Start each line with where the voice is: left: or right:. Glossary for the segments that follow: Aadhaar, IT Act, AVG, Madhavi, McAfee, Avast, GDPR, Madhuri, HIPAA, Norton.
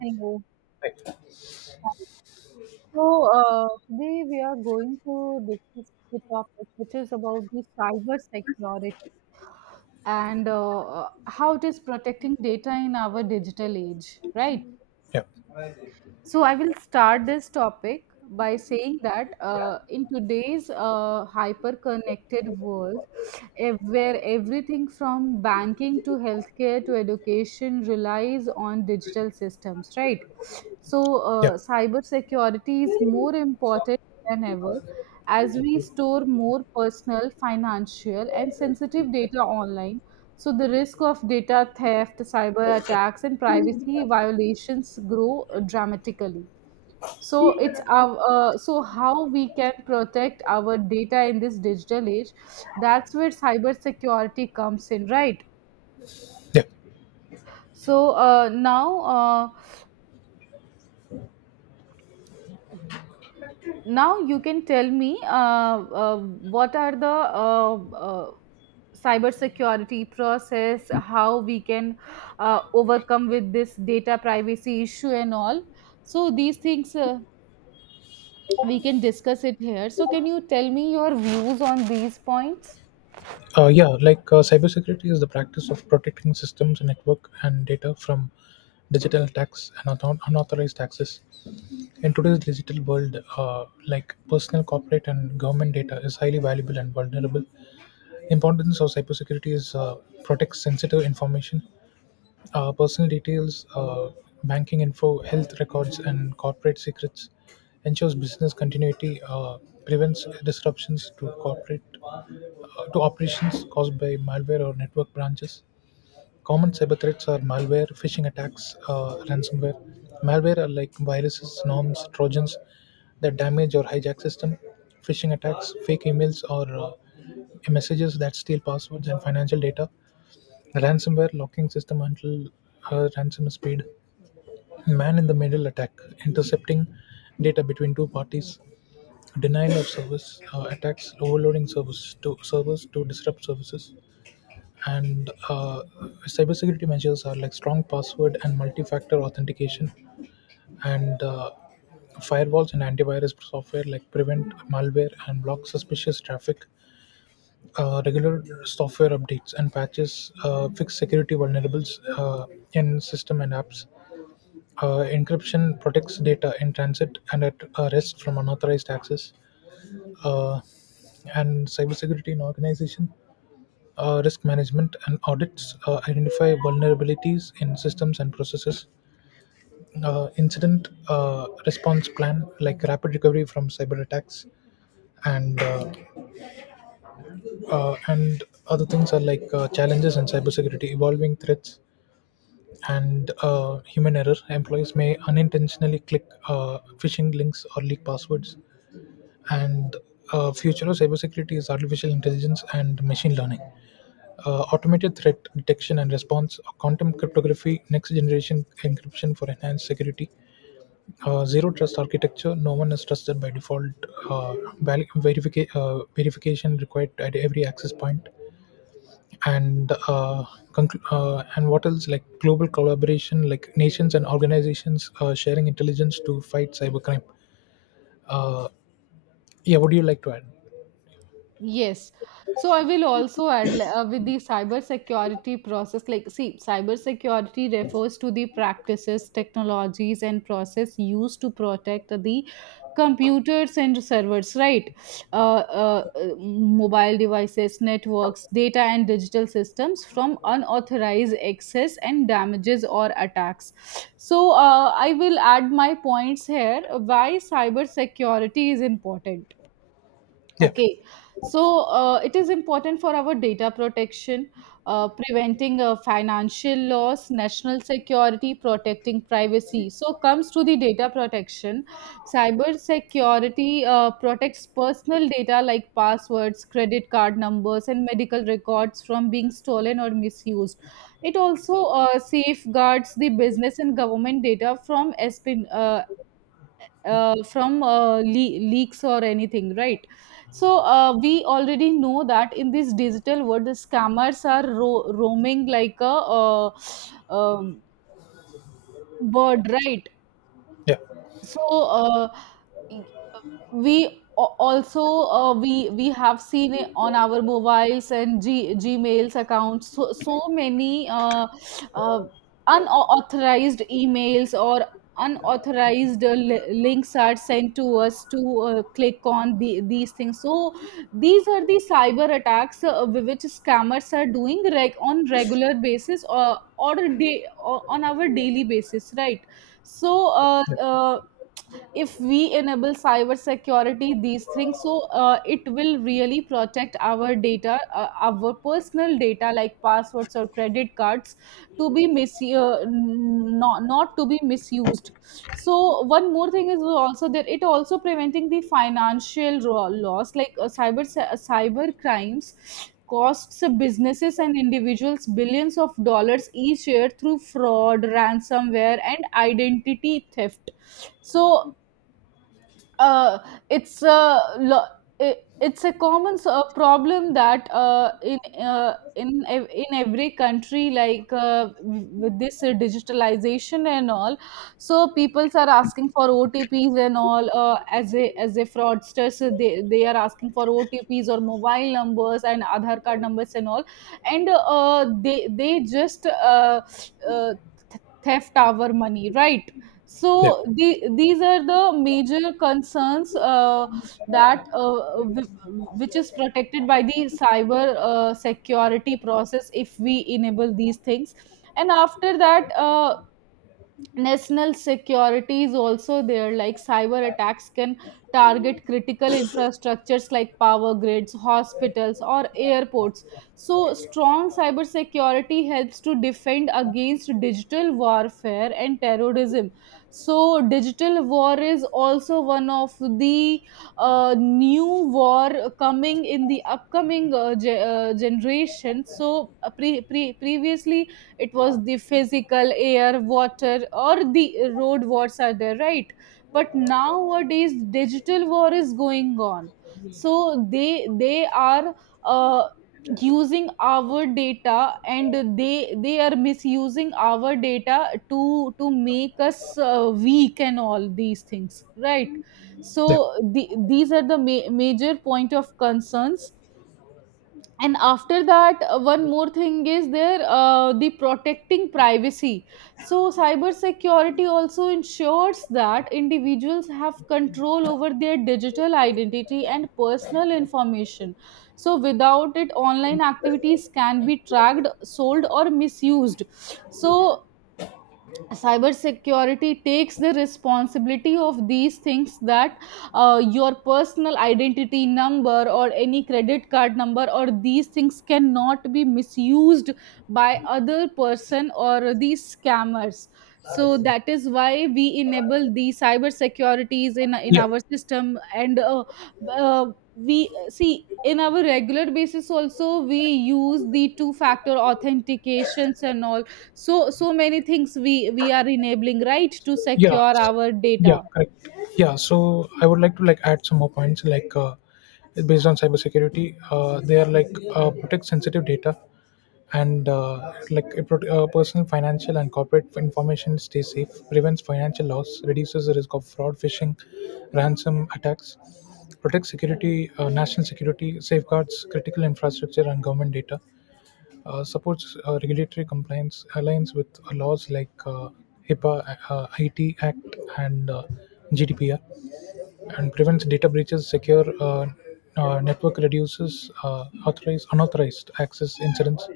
right: Hello. Hi. So, Today we are going to discuss the topic, which is about the cyber security and how it is protecting data in our digital age, right?
left: Yeah,
right: So I will start this topic by saying that in today's hyper-connected world, where everything from banking to healthcare to education relies on digital systems, right? So
left: yeah,
right: uh, cybersecurity is more important than ever as we store more personal, financial, and sensitive data online, so the risk of data theft, cyber attacks, and privacy violations grow dramatically. So how we can protect our data in this digital age. That's where cybersecurity comes in, right?
left: yeah.
right: So now you can tell me what are the cyber security process, how we can overcome with this data privacy issue and all, so these things we can discuss it here, so can you tell me your views on these points?
left: Uh, yeah, like uh, Cybersecurity is the practice of protecting systems, network, and data from digital attacks and unauthorized access. In today's digital world, personal, corporate, and government data is highly valuable and vulnerable. Importance of cybersecurity is protect sensitive information, personal details, banking info, health records, and corporate secrets; ensures business continuity, prevents disruptions to corporate to operations caused by malware or network branches. Common cyber threats are malware, phishing attacks, ransomware. Malware are like viruses, norms, trojans that damage or hijack system. Phishing attacks, fake emails or messages that steal passwords and financial data. Ransomware locking system until a ransom is paid. Man-in-the-middle attack: intercepting data between two parties. Denial of service attacks, overloading service to servers to disrupt services, and cybersecurity measures are like strong password and multi-factor authentication, and firewalls and antivirus software like prevent malware and block suspicious traffic. Regular software updates and patches fix security vulnerabilities in system and apps. Encryption protects data in transit and at rest from unauthorized access. Uh, and cybersecurity in organization, risk management and audits identify vulnerabilities in systems and processes. Incident response plan like rapid recovery from cyber attacks, and and other things are like challenges in cybersecurity, evolving threats, and human error. Employees may unintentionally click phishing links or leak passwords. And future of cybersecurity is artificial intelligence and machine learning, automated threat detection and response, quantum cryptography, next generation encryption for enhanced security, zero trust architecture. No one is trusted by default. Uh, Verification required at every access point, and and what else, like global collaboration, like nations and organizations sharing intelligence to fight cybercrime. uh, yeah, what do you like to add?
right: Yes. So I will also add with the cybersecurity process. Like, see, cybersecurity refers to the practices, technologies, and process used to protect the computers and servers, right? Mobile devices, networks, data, and digital systems from unauthorized access and damages or attacks. So I will add my points here. Why cybersecurity is important?
left: Yeah
right: Okay, so it is important for our data protection, preventing financial loss, national security, protecting privacy. So comes to the data protection. Cyber security protects personal data like passwords, credit card numbers, and medical records from being stolen or misused. It also safeguards the business and government data from espionage, from leaks or anything, right? So we already know that in this digital world, the scammers are roaming like a uh, bird, right?
left: yeah
right: so y- uh, we a- also we have seen it on our mobiles and gmails accounts, so so many uh, unauthorized emails or unauthorized links are sent to us to click on these things, so these are the cyber attacks which scammers are doing on regular basis, or on our daily basis, right? so uh,
left: yeah
right: uh, if we enable cyber security these things, so it will really protect our data, our personal data like passwords or credit cards to be not to be misused. So one more thing is also that it also preventing the financial loss, like cyber crimes costs businesses and individuals billions of dollars each year through fraud, ransomware, and identity theft. so uh, it's a lo- it's a common problem that uh, in in every country, like with this digitalization and all. So people are asking for otps and all, as a fraudsters, they are asking for otps or mobile numbers and Aadhaar card numbers and all, and they just uh, th- theft our money, right?
left: yeah
right: So these are the major concerns that which is protected by the cyber security process if we enable these things. And after that, national security is also there, like cyber attacks can target critical infrastructures like power grids, hospitals, or airports, so strong cyber security helps to defend against digital warfare and terrorism. So digital war is also one of the new war coming in the upcoming generation. So previously it was the physical, air, water, or the road wars are there, right? But nowadays digital war is going on, so they are uh, using our data and they are misusing our data to make us weak and all these things, right?
left: yeah
right: So these are the major point of concerns. And after that, one more thing is there, the protecting privacy. So cyber security also ensures that individuals have control over their digital identity and personal information, so without it online activities can be tracked, sold, or misused. So cybersecurity takes the responsibility of these things, that your personal identity number or any credit card number or these things cannot be misused by other person or these scammers. So that is why we enable the cyber securities in
left: yeah
right: our system, and uh, we see in our regular basis also, we use the two factor authentications and all, so so many things we are enabling, right, to
left: yeah
right: secure
left: s-
right: our
left: yeah
right: data.
left: Correct. Yeah, so I would like to add some more points, based on cybersecurity. They are like, protect sensitive data, and like it prot- personal, financial, and corporate information stay safe; prevents financial loss, reduces the risk of fraud, phishing, ransom attacks; protects security, national security, safeguards critical infrastructure and government data; supports regulatory compliance, aligns with laws like HIPAA, IT Act, and GDPR; and prevents data breaches, secure network, reduces unauthorized access incidents.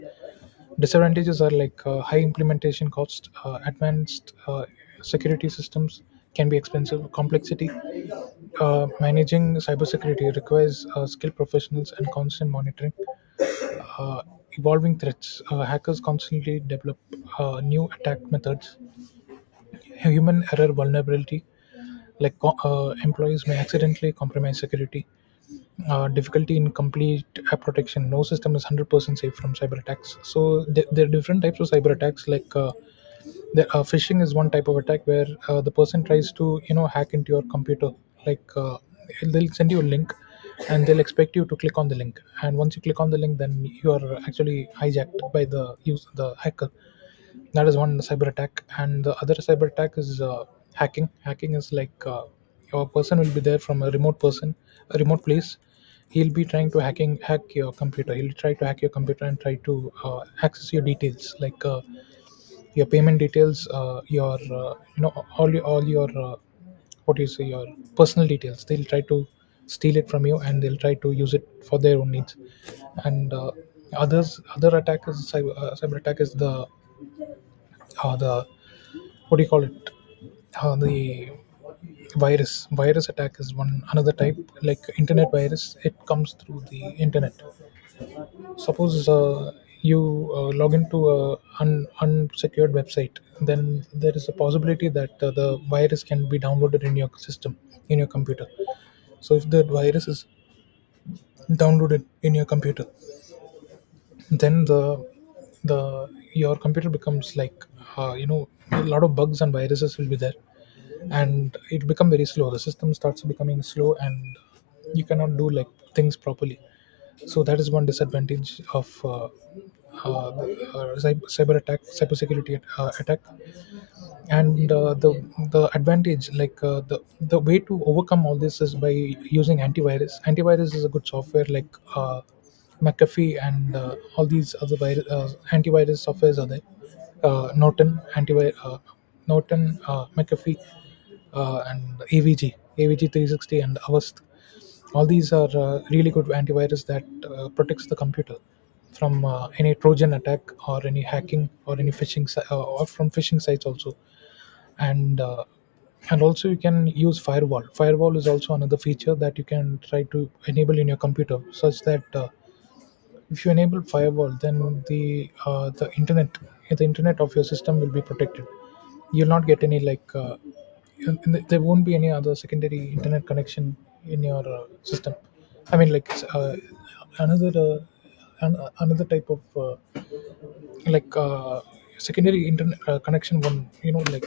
left: Disadvantages are like high implementation costs, advanced security systems can be expensive; complexity. Managing cybersecurity requires skilled professionals and constant monitoring. uh, Evolving threats, hackers constantly develop new attack methods. Human error vulnerability, employees may accidentally compromise security. Difficulty in complete app protection. No system is 100% safe from cyber attacks. So there are different types of cyber attacks, like phishing is one type of attack where the person tries to you know hack into your computer. Like they'll send you a link, and they'll expect you to click on the link. And once you click on the link, then you are actually hijacked by the hacker. That is one cyber attack, and the other cyber attack is hacking. Hacking is like your person will be there from a remote person, a remote place. He'll be trying to hack your computer. He'll try to hack your computer and try to access your details, like. Your payment details, your, you know, all your what do you say your personal details, they'll try to steal it from you and they'll try to use it for their own needs. And Others, other attack is cyber attack is the what do you call it the virus. Virus attack is one another type, like internet virus, it comes through the internet. Suppose you log into a unsecured website, then there is a possibility that the virus can be downloaded in your system, in your computer. So if the virus is downloaded in your computer, then the your computer becomes like, you know, a lot of bugs and viruses will be there, and it become very slow. The system starts becoming slow and you cannot do like things properly. So that is one disadvantage of cyber attack, attack. And the advantage, like the way to overcome all this is by using antivirus. Antivirus is a good software, like McAfee, and all these other virus, antivirus softwares are there. Norton antivirus, Norton, McAfee, and avg AVG, 360, and Avast. All these are really good antivirus that protects the computer from any trojan attack or any hacking or any phishing si- or from phishing sites also. And uh, and also you can use firewall. Firewall is also another feature that you can try to enable in your computer, such that if you enable firewall, then the internet of your system will be protected. You'll not get any, like there won't be any other secondary internet connection in your system. I mean, like uh, another uh, another type of, like uh, secondary internet connection, one, you know, like,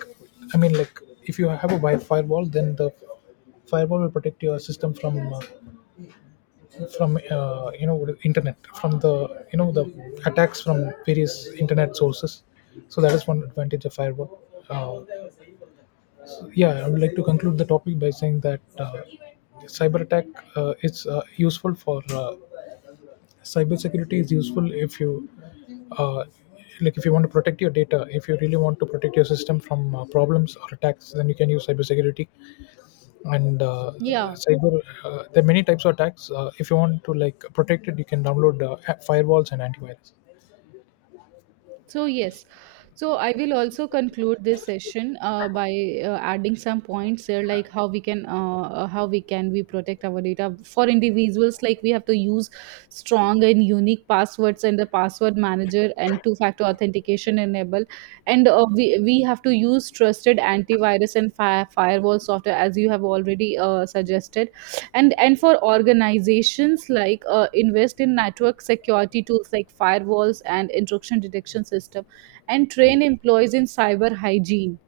left: I mean, like, if you have a wi firewall, then the firewall will protect your system from you know, internet, from the, you know, the attacks from various internet sources. So that is one advantage of firewall. uh, so, yeah, I would like to conclude the topic by saying that cyber attack is useful for cybersecurity is useful if you, uh, like, if you want to protect your data, if you really want to protect your system from problems or attacks, then you can use cybersecurity. And
right: Yeah.
left: cyber There are many types of attacks. If you want to like protect it, you can download firewalls and antivirus.
right: So, yes. So, I will also conclude this session by adding some points there, like how we can we protect our data for individuals. Like we have to use strong and unique passwords and the password manager and two-factor authentication enable, and we have to use trusted antivirus and firewall software as you have already suggested. And for organizations, like invest in network security tools like firewalls and intrusion detection system and train employees in cyber hygiene,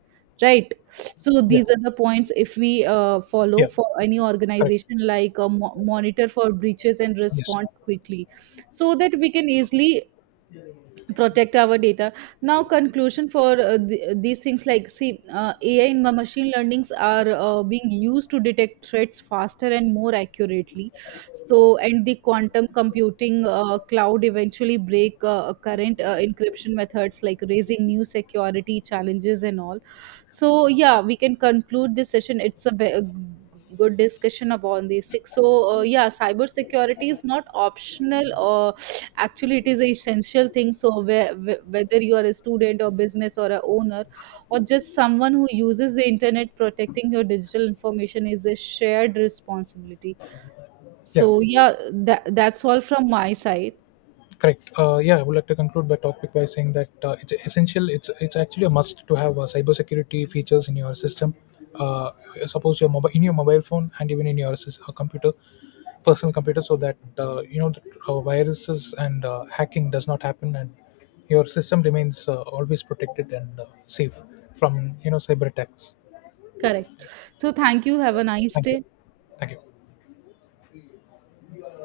right: right? So
left: yeah
right: these are the points if we follow
left: yeah
right: for any
left: correct,
right: organization, like monitor for breaches and
left: yes,
right: response quickly, so that we can easily protect our data. Now conclusion for these things, like see, ai and machine learnings are being used to detect threats faster and more accurately. So, and the quantum computing cloud eventually break current encryption methods, like raising new security challenges and all. So yeah, we can conclude this session. It's a good discussion about these six. So yeah, cyber security is not optional, or actually it is an essential thing. So whether you are a student or business or a owner or just someone who uses the internet, protecting your digital information is a shared responsibility.
left: yeah.
right: So yeah, that's all from my side.
left: Correct. Yeah, I would like to conclude my topic by saying that it's essential. It's actually a must to have cybersecurity features in your system. Uh, suppose your mobile in your mobile phone and even in your computer, personal computer, so that viruses and hacking does not happen, and your system remains always protected and safe from you know cyber attacks.
right: Correct, so thank you, have a nice
left: Thank you.
right: day.
left: Thank you.